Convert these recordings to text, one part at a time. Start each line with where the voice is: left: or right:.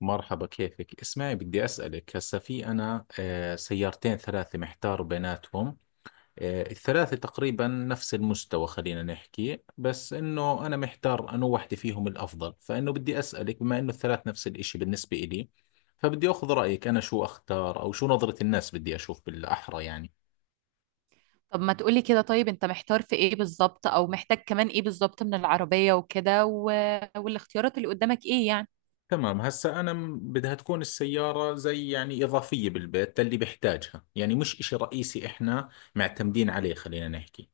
left: مرحبا، كيفك؟ اسمعي، بدي أسألك. هسا في أنا سيارتين ثلاثة محتار بيناتهم. الثلاثة تقريبا نفس المستوى، خلينا نحكي، بس إنه أنا محتار أنو وحدة فيهم الأفضل، فإنه بدي أسألك بما إنه الثلاث نفس الإشي بالنسبة إلي. فبدي أخذ رأيك أنا شو أختار أو شو نظرة الناس، بدي أشوف بالأحرى يعني.
right: طب ما تقولي كده. طيب انت محتار في ايه بالظبط، او محتاج كمان ايه بالظبط من العربية وكده والاختيارات اللي قدامك ايه يعني؟
left: تمام. هسا أنا بدها تكون السيارة زي يعني إضافية بالبيت، اللي بحتاجها يعني مش إشي رئيسي إحنا معتمدين عليه خلينا نحكي.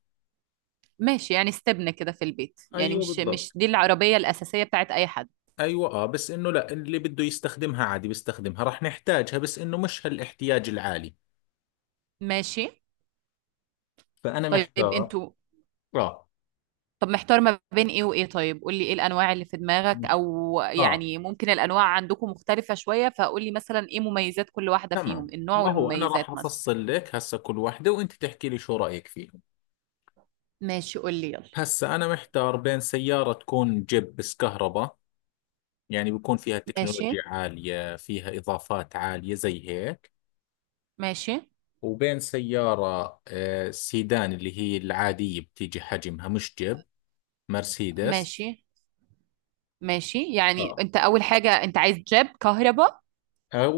right: ماشي، يعني استبنى كده في البيت، يعني
left: ايوه
right: مش
left: بالضبط.
right: مش دي العربية الأساسية بتاعت أي حد.
left: ايوه اه، بس انه لا، اللي بده يستخدمها عادي بيستخدمها، راح نحتاجها بس انه مش هالاحتياج العالي.
right: ماشي.
left: فانا
right: طيب
left: محتار.
right: انتوا.
left: اه.
right: طب محتار ما بين ايه وايه؟ طيب قولي ايه الأنواع اللي في دماغك،
left: مش
right: او
left: اه
right: يعني ممكن الأنواع عندكم مختلفة شوية، فقولي مثلا ايه مميزات كل واحدة فيهم،
left: تمام.
right: النوع
left: ما هو انا
right: والمميزات
left: راح
right: مثلا.
left: افصل لك هسه كل وحده وانت تحكي لي شو رايك فيهم.
right: ماشي قولي يلا.
left: هسه انا محتار بين سياره تكون جيب بس كهرباء، يعني بيكون فيها
right: ماشي،
left: تكنولوجيا عاليه، فيها اضافات عاليه زي هيك.
right: ماشي،
left: وبين سياره سيدان، اللي هي العاديه بتيجي حجمها مش جيب. مرسيدس.
right: ماشي، ماشي. يعني
left: اه.
right: انت اول حاجة انت عايز جيب كهرباء
left: او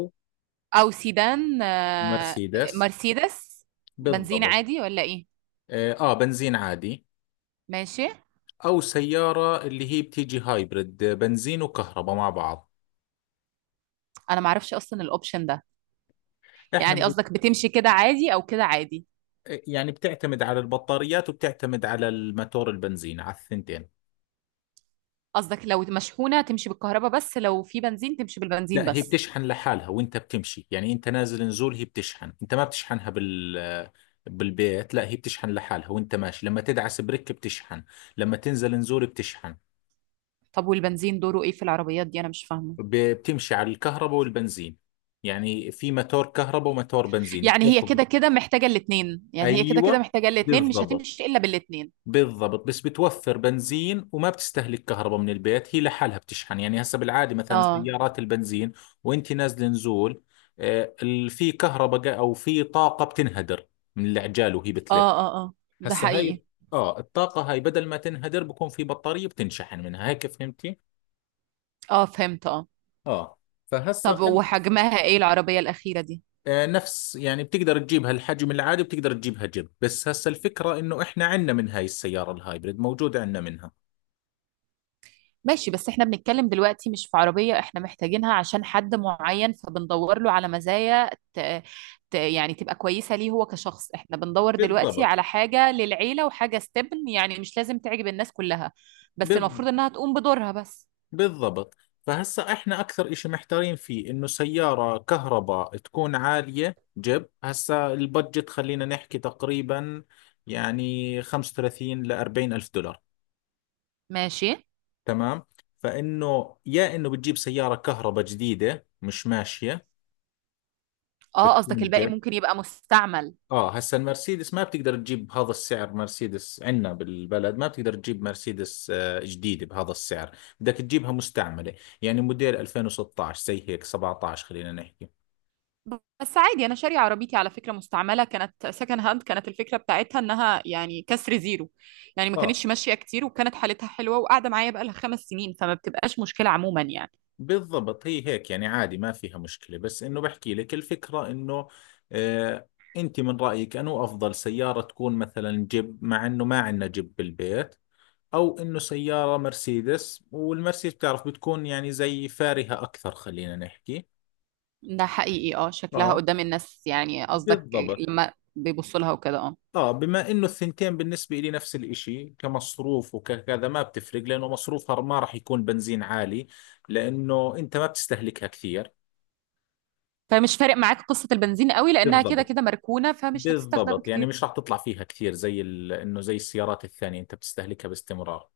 right: او سيدان
left: مرسيدس.
right: مرسيدس، بنزين
left: بالضبط.
right: عادي ولا ايه؟
left: اه، بنزين عادي.
right: ماشي.
left: او سيارة اللي هي بتيجي هايبرد، بنزين وكهرباء مع بعض.
right: انا معرفش اصلا الاوبشن ده.
left: احنا
right: يعني قصدك بتمشي كده عادي او كده عادي؟
left: يعني بتعتمد على البطاريات وبتعتمد على الماتور البنزين، على الثنتين.
right: قصدك لو مشحونة تمشي بالكهرباء بس، لو في بنزين تمشي بالبنزين
left: لا، هي
right: بس؟
left: بتشحن لحالها وانت بتمشي، يعني انت نازل نزول هي بتشحن، انت ما بتشحنها بالبيت. لا هي بتشحن لحالها وانت ماشي، لما تدعس بريك بتشحن، لما تنزل نزول بتشحن.
right: طب والبنزين دوره ايه في العربيات دي؟ انا مش فاهمة.
left: بتمشي على الكهرباء والبنزين، يعني في ماتور كهرباء وماتور بنزين
right: يعني هي
left: بتاخذ.
right: كده كده محتاجة الاتنين، يعني هي كده كده
left: ايوه
right: محتاجة الاتنين، مش
left: بالضبط.
right: هتمشي الا بالاتنين؟
left: بالضبط، بس بتوفر بنزين وما بتستهلك كهرباء من البيت، هي لحالها بتشحن. يعني هسه بالعادة مثلا
right: اه،
left: سيارات البنزين وانت نازل نزول، في كهرباء او في طاقة بتنهدر من العجال وهي بتلف.
right: اه، اه، اه. ده
left: هسه
right: حقيقي.
left: هاي، اه، الطاقة هاي بدل ما تنهدر بكون في بطارية بتنشحن منها هيك، فهمتي؟
right: اه فهمت اه.
left: اه. فهسه
right: طب
left: خلي.
right: وحجمها ايه العربية الأخيرة دي؟
left: نفس يعني بتقدر تجيبها الحجم العادي، بتقدر تجيبها جيب. بس هسه الفكرة انه احنا عندنا من هاي السيارة الهايبريد موجود عندنا منها.
right: ماشي، بس احنا بنتكلم دلوقتي مش في عربية احنا محتاجينها عشان حد معين، فبندور له على مزايا يعني تبقى كويسة ليه هو كشخص. احنا بندور دلوقتي
left: بالضبط.
right: على حاجة للعيلة وحاجة استبن، يعني مش لازم تعجب الناس كلها، بس
left: بال-
right: المفروض انها تقوم بدورها بس.
left: بالضبط. فهسا احنا اكثر اشي محتارين فيه انه سيارة كهرباء تكون عالية جيب. هسا البادجت خلينا نحكي تقريبا يعني 35 ل 40 الف دولار.
right: ماشي.
left: تمام. فانه يا انه بتجيب سيارة كهرباء جديدة مش ماشية،
right: اه قصدك
left: بتكون
right: الباقي
left: جيب.
right: ممكن يبقى مستعمل؟
left: اه هسا المرسيدس ما بتقدر تجيب بهذا السعر، مرسيدس عندنا بالبلد ما بتقدر تجيب مرسيدس جديدة بهذا السعر، بدك تجيبها مستعملة. يعني موديل 2016 زي هيك 17 خلينا نحكي.
right: بس عادي، انا شارية عربيتي على فكرة مستعملة، كانت سكند هاند، كانت الفكرة بتاعتها انها يعني كسر زيرو، يعني ما
left: اه
right: كانتش ماشية كتير، وكانت حالتها حلوة، وقاعدة معايا بقالها 5 سنين، فما بتبقاش مشكلة عموما يعني.
left: بالضبط، هي هيك يعني عادي ما فيها مشكلة. بس انه بحكي لك الفكرة انه، آه انت من رأيك انه افضل سيارة تكون مثلا جيب مع انه ما عندنا جيب بالبيت، او انه سيارة مرسيدس، والمرسيدس بتعرف بتكون يعني زي فارهة اكثر خلينا نحكي.
right: ده حقيقي. اه شكلها
left: اه
right: قدام الناس يعني قصدك؟
left: بالضبط.
right: لما بيبصوا لها وكده اه.
left: اه بما انه الثنتين بالنسبة لي نفس الاشي كمصروف وكذا، ما بتفرق، لانه مصروفها ما راح يكون بنزين عالي، لانه انت ما بتستهلكها كثير.
right: فمش فارق معاك قصة البنزين قوي لانها كده
left: بالضبط.
right: كده مركونة، فمش هتستخدم
left: بالضبط، يعني
right: كتير.
left: مش راح تطلع فيها كثير زي انه زي السيارات الثانية انت بتستهلكها باستمرار.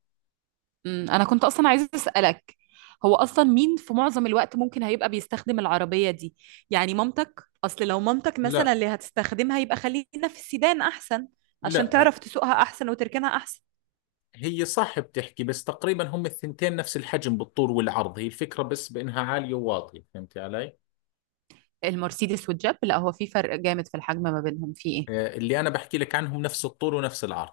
right: انا كنت اصلا عايزه اسالك، هو اصلا مين في معظم الوقت ممكن هيبقى بيستخدم العربيه دي؟ يعني مامتك، اصل لو مامتك مثلا
left: لا
right: اللي هتستخدمها يبقى خلينا في السيدان احسن، عشان
left: لا.
right: تعرف تسوقها احسن وتركنها احسن.
left: هي صح بتحكي، بس تقريبا هم الثنتين نفس الحجم بالطول والعرض، هي الفكرة بس بانها عالية وواطية، فهمتي علي؟
right: المرسيدس والجيب لا، هو في فرق جامد في الحجم ما بينهم في ايه؟
left: اللي انا بحكي لك عنهم نفس الطول ونفس العرض.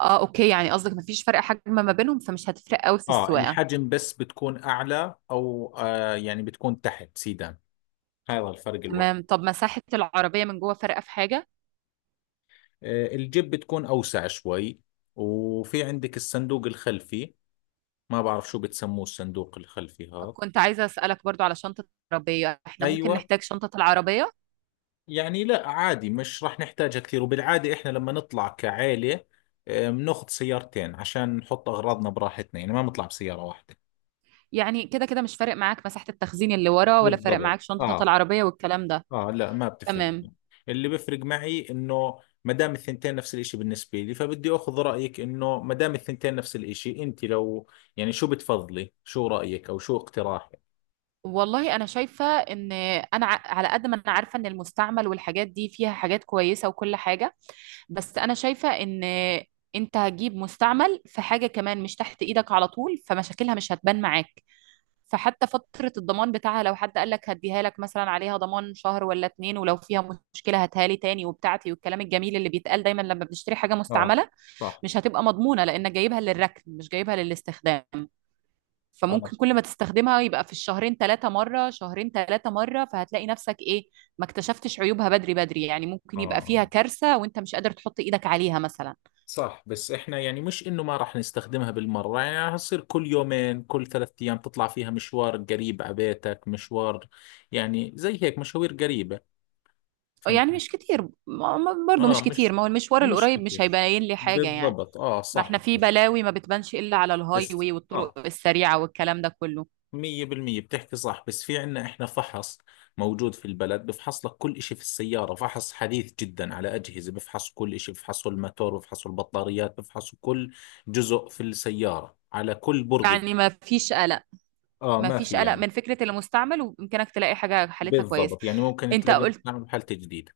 right: اه اوكي، يعني قصدك مفيش فرق حجم ما بينهم، فمش هتفرق قوي في
left: اه
right: السواقه.
left: الحجم بس بتكون اعلى او يعني بتكون تحت سيدان، هذا الفرق الوحيد.
right: تمام. طب مساحه العربيه من جوه فارقه في حاجه؟
left: آه الجيب بتكون اوسع شوي، وفي عندك الصندوق الخلفي، ما بعرف شو بتسموه الصندوق الخلفي هذا.
right: كنت عايزه اسالك برضو على شنطه العربيه، احنا ممكن
left: ايوه.
right: نحتاج شنطه العربيه.
left: يعني لا عادي مش راح نحتاجها كثير، وبالعاده احنا لما نطلع كعائله بناخذ سيارتين عشان نحط اغراضنا براحتنا، يعني ما بنطلع بسياره واحده.
right: يعني كده كده مش فارق معاك مساحة التخزين اللي ورا، ولا فارق
left: بالضبط
right: معاك شنطة
left: اه.
right: العربية والكلام ده.
left: اه لا ما بتفرق
right: تمام.
left: معي. اللي بيفرق معي انه ما دام الثنتين نفس الاشي بالنسبة لي، فبدي اخذ رأيك انه ما دام الثنتين نفس الاشي، انت لو يعني شو بتفضلي، شو رأيك او شو اقتراحك؟
right: والله انا شايفة ان، انا على قد ما انا عارفة ان المستعمل والحاجات دي فيها حاجات كويسة وكل حاجة، بس انا شايفة ان انت هتجيب مستعمل في حاجة كمان مش تحت ايدك على طول، فمشاكلها مش هتبان معاك. فحتى فترة الضمان بتاعها لو حد قال لك هديها لك مثلا عليها ضمان شهر ولا 2، ولو فيها مشكلة هاتها لي تاني وبتاعتي والكلام الجميل اللي بيتقال دايما لما بنشتري حاجة
left: اه
right: مستعملة،
left: صح.
right: مش هتبقى مضمونة لأنك جايبها للركن مش جايبها للاستخدام.
left: اه
right: فممكن كل ما تستخدمها يبقى في الشهرين 3 مرة، شهرين 3 مرة، فهتلاقي نفسك إيه، ما اكتشفتش عيوبها بدري بدري، يعني ممكن يبقى فيها
left: اه
right: كارثة وأنت مش قادر تحط إيدك عليها مثلا.
left: صح. بس احنا يعني مش انه ما راح نستخدمها بالمرة، يعني هتصير كل يومين كل ثلاث ايام تطلع فيها مشوار قريب على بيتك، مشوار يعني زي هيك مشاوير قريبة،
right: يعني
left: فهمت؟
right: مش كتير برضو
left: اه.
right: مش كتير،
left: مش
right: ما هو المشوار
left: مش
right: القريب مش
left: كثير.
right: هيبين لي حاجة يعني.
left: بالضبط اه
right: ما
left: صح.
right: احنا في بلاوي ما بتبانش إلا على الهاي
left: بس
right: واي
left: اه،
right: والطرق السريعة والكلام ده كله.
left: 100% بتحكي صح، بس في عنا إحنا فحص موجود في البلد، بفحص لك كل إشي في السيارة، فحص حديث جدا على أجهزة، بفحصوا كل إشي، بفحصوا الماتور، بفحصوا البطاريات، بفحصوا كل جزء في السيارة على كل برغي.
right: يعني ما فيش قلق،
left: آه
right: ما
left: ما
right: فيش
left: في
right: قلق
left: يعني.
right: من فكرة المستعمل، ويمكنك تلاقي حاجة حالتها كويسة.
left: بالضبط، يعني ممكن
right: انت
left: تلاقي
right: قلت،
left: مصنع بحالة جديدة.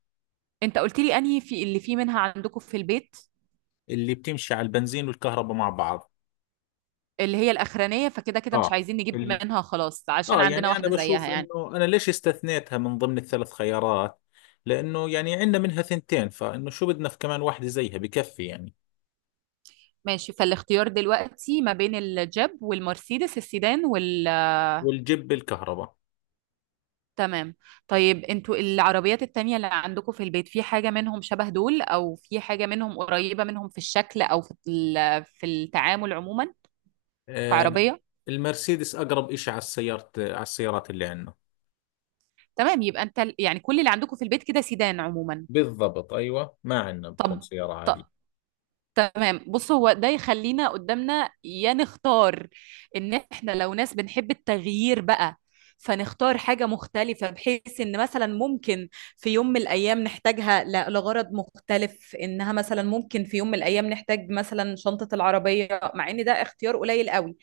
right: انت قلت لي انهي في اللي فيه منها عندكم في البيت؟
left: اللي بتمشي على البنزين والكهرباء مع بعض.
right: اللي هي الاخرانيه، فكده كده مش
left: آه.
right: عايزين نجيب
left: اللي،
right: منها خلاص عشان
left: آه
right: عندنا
left: يعني أنا
right: واحده
left: بشوف
right: زيها يعني.
left: إنه أنا ليش استثنيتها من ضمن الثلاث خيارات، لأنه يعني عندنا منها ثنتين، فإنه شو بدنا في كمان واحدة زيها، بكفي يعني.
right: ماشي، فالاختيار دلوقتي ما بين الجيب والمرسيدس السيدان
left: والجيب بالكهرباء.
right: تمام. طيب انتوا العربيات التانية اللي عندكم في البيت في حاجه منهم شبه دول، او في حاجه منهم قريبه منهم في الشكل او في في التعامل عموما
left: آه،
right: كعربيه؟
left: المرسيدس أقرب إشي على السيارة، على السيارات اللي عندنا.
right: تمام، يبقى انت يعني كل اللي عندكم في البيت كده سيدان عموما.
left: بالضبط أيوة، ما عندنا بكون
right: طب
left: سيارة
right: ط-
left: عالية.
right: تمام. بص هو ده يخلينا قدامنا يا نختار ان احنا لو ناس بنحب التغيير بقى، فنختار حاجة مختلفة، بحيث ان مثلا ممكن في يوم من الايام نحتاجها لغرض مختلف، انها مثلا ممكن في يوم من الايام نحتاج مثلا شنطة العربية، مع ان ده اختيار قليل قوي.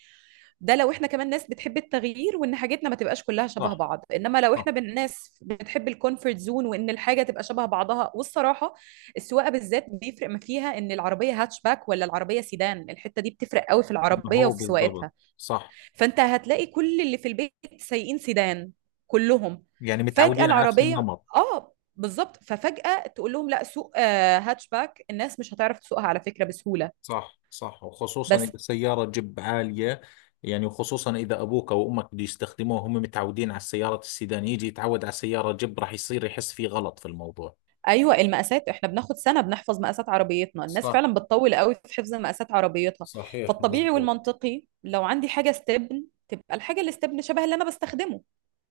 right: ده لو احنا كمان ناس بتحب التغيير، وان حاجتنا ما تبقاش كلها شبه
left: صح
right: بعض. انما لو
left: صح.
right: احنا ناس بتحب الكونفورت زون، وان الحاجه تبقى شبه بعضها، والصراحه السواقه بالذات بيفرق، ما فيها ان العربيه هاتشباك ولا العربيه سيدان، الحته دي بتفرق قوي في
left: ما
right: العربيه
left: هو
right: وفي
left: بالضبط.
right: سواقتها.
left: صح،
right: فانت هتلاقي كل اللي في البيت سايقين سيدان كلهم،
left: يعني
right: فجاه
left: متعودين على نفس
right: العربيه
left: النمط.
right: اه بالظبط، ففجاه تقول لهم لا سوق هاتشباك، الناس مش هتعرف تسوقها على فكره بسهوله.
left: صح صح، وخصوصا
right: بس
left: إذا السيارة جيب عالية، يعني وخصوصا إذا أبوك أو أمك بده يستخدموه، هم متعودين على السيارات السيدان، يجي يتعود على سيارة جيب راح يصير يحس في غلط في الموضوع.
right: ايوه، المقاسات احنا بناخد سنه بنحفظ مقاسات عربيتنا، الناس
left: صح
right: فعلا بتطول قوي في حفظ مقاسات عربيتها.
left: صحيح
right: فالطبيعي
left: مزبوط.
right: والمنطقي لو عندي حاجه استبن تبقى الحاجه اللي استبن شبه اللي انا بستخدمه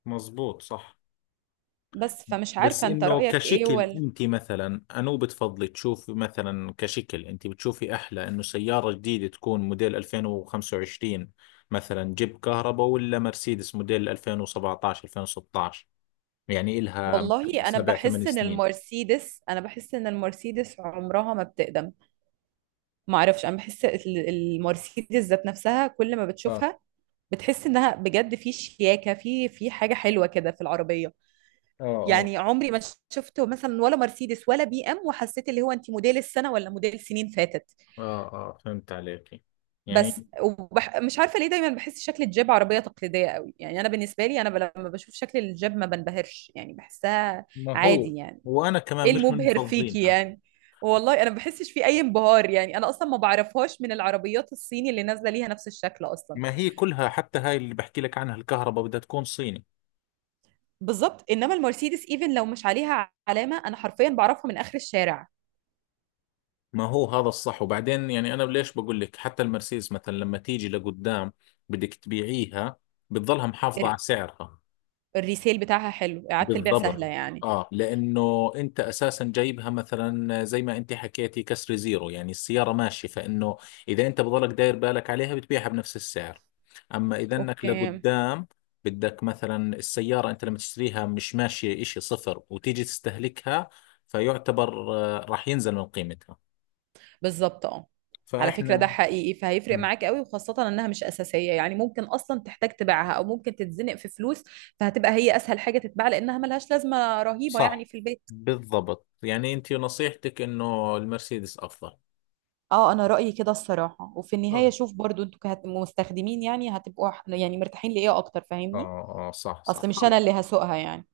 left: مزبوط صح.
right: بس، فمش
left: بس
right: عارفه انت
left: انه
right: رايك ايه
left: كشكل
right: ولا.
left: انت مثلا انو بتفضلي تشوفي، مثلا كشكل انت بتشوفي احلى انه سيارة جديدة تكون موديل 2025 مثلا جيب كهرباء، ولا مرسيدس موديل 2017 2016، يعني إلها مثلاً
right: والله انا
left: سبع ثمان
right: بحس ان
left: سنين
right: المرسيدس، انا بحس ان المرسيدس عمرها ما بتقدم، ما اعرفش، انا بحس المرسيدس ذات نفسها كل ما
left: اه
right: بتشوفها بتحس انها بجد في شياكه، في حاجه حلوه كده في العربيه.
left: اه اه.
right: يعني عمري ما شفته مثلا ولا مرسيدس ولا بي ام وحسيت اللي هو انت موديل السنه ولا موديل سنين فاتت.
left: اه اه فهمت عليكي. يعني،
right: مش عارفه ليه دايما بحس شكل الجيب عربيه تقليديه قوي، يعني انا بالنسبه لي، انا لما بشوف شكل الجيب ما بنبهرش، يعني بحسها
left: ما هو،
right: عادي يعني.
left: وانا كمان
right: ايه
left: مش من
right: المبهر فيكي
left: مفضلينها.
right: يعني؟ والله انا ما بحسش في اي انبهار يعني، انا اصلا ما بعرفهاش من العربيات الصيني اللي نازله ليها نفس الشكل اصلا.
left: ما هي كلها حتى هاي اللي بحكي لك عنها الكهرباء بدها تكون صيني.
right: بالظبط، انما المرسيدس ايفن لو مش عليها علامه انا حرفيا بعرفها من اخر الشارع.
left: ما هو هذا الصح. وبعدين يعني انا ليش بقول لك، حتى المرسيدس مثلا لما تيجي لقدام بدك تبيعيها، بتضلها محافظة على
right: الر-
left: سعرها.
right: الريسيل بتاعها حلو، اعاده البيع
left: بالضبط.
right: سهله يعني.
left: اه لانه انت اساسا جايبها مثلا زي ما انت حكيتي كسر زيرو، يعني السيارة ماشية، فانه اذا انت بضلك داير بالك عليها بتبيعها بنفس السعر. اما اذا انك
right: اوكي.
left: لقدام بدك مثلا، السيارة انت لما تشتريها مش ماشية اشي صفر وتيجي تستهلكها، فيعتبر راح ينزل من قيمتها.
right: بالظبط اه. على فكرة ده
left: فاحنا.
right: حقيقي، فهيفرق معاك قوي، وخاصة انها مش اساسية، يعني ممكن اصلا تحتاج تبيعها او ممكن تتزنق في فلوس، فهتبقى هي اسهل حاجة تتباع لانها ملهاش لازمة رهيبة يعني
left: صح.
right: في البيت.
left: بالضبط، يعني انت نصيحتك انه المرسيدس افضل.
right: اه انا رأيي كده الصراحة، وفي
left: خلص.
right: النهاية شوف برضو انتوا كمستخدمين يعني هتبقوا يعني مرتاحين لايه اكتر، فاهمني؟
left: اه اه صح صح
right: اصل مش انا اللي
left: خلص.
right: هسوقها يعني.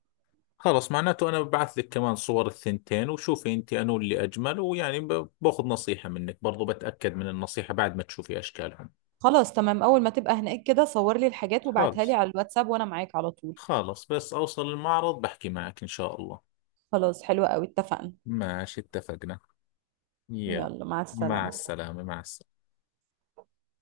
left: خلص معناته انا ببعث لك كمان صور الثنتين، وشوفي انت انو اللي اجمل، ويعني باخذ نصيحة منك برضو، بتأكد من النصيحة بعد ما تشوفي اشكالهم.
right: خلاص تمام، اول ما تبقى هناك كده صور لي الحاجات وابعتها لي
left: خلص.
right: على الواتساب وانا معاك على طول.
left: خلص بس اوصل المعرض بحكي معك ان شاء الله.
right: خلاص حلوة قوي، اتفقنا.
left: ماشي اتفقنا. يلا.
right: يلا، مع
left: مع
right: السلامة.
left: السلامة، مع السلامة.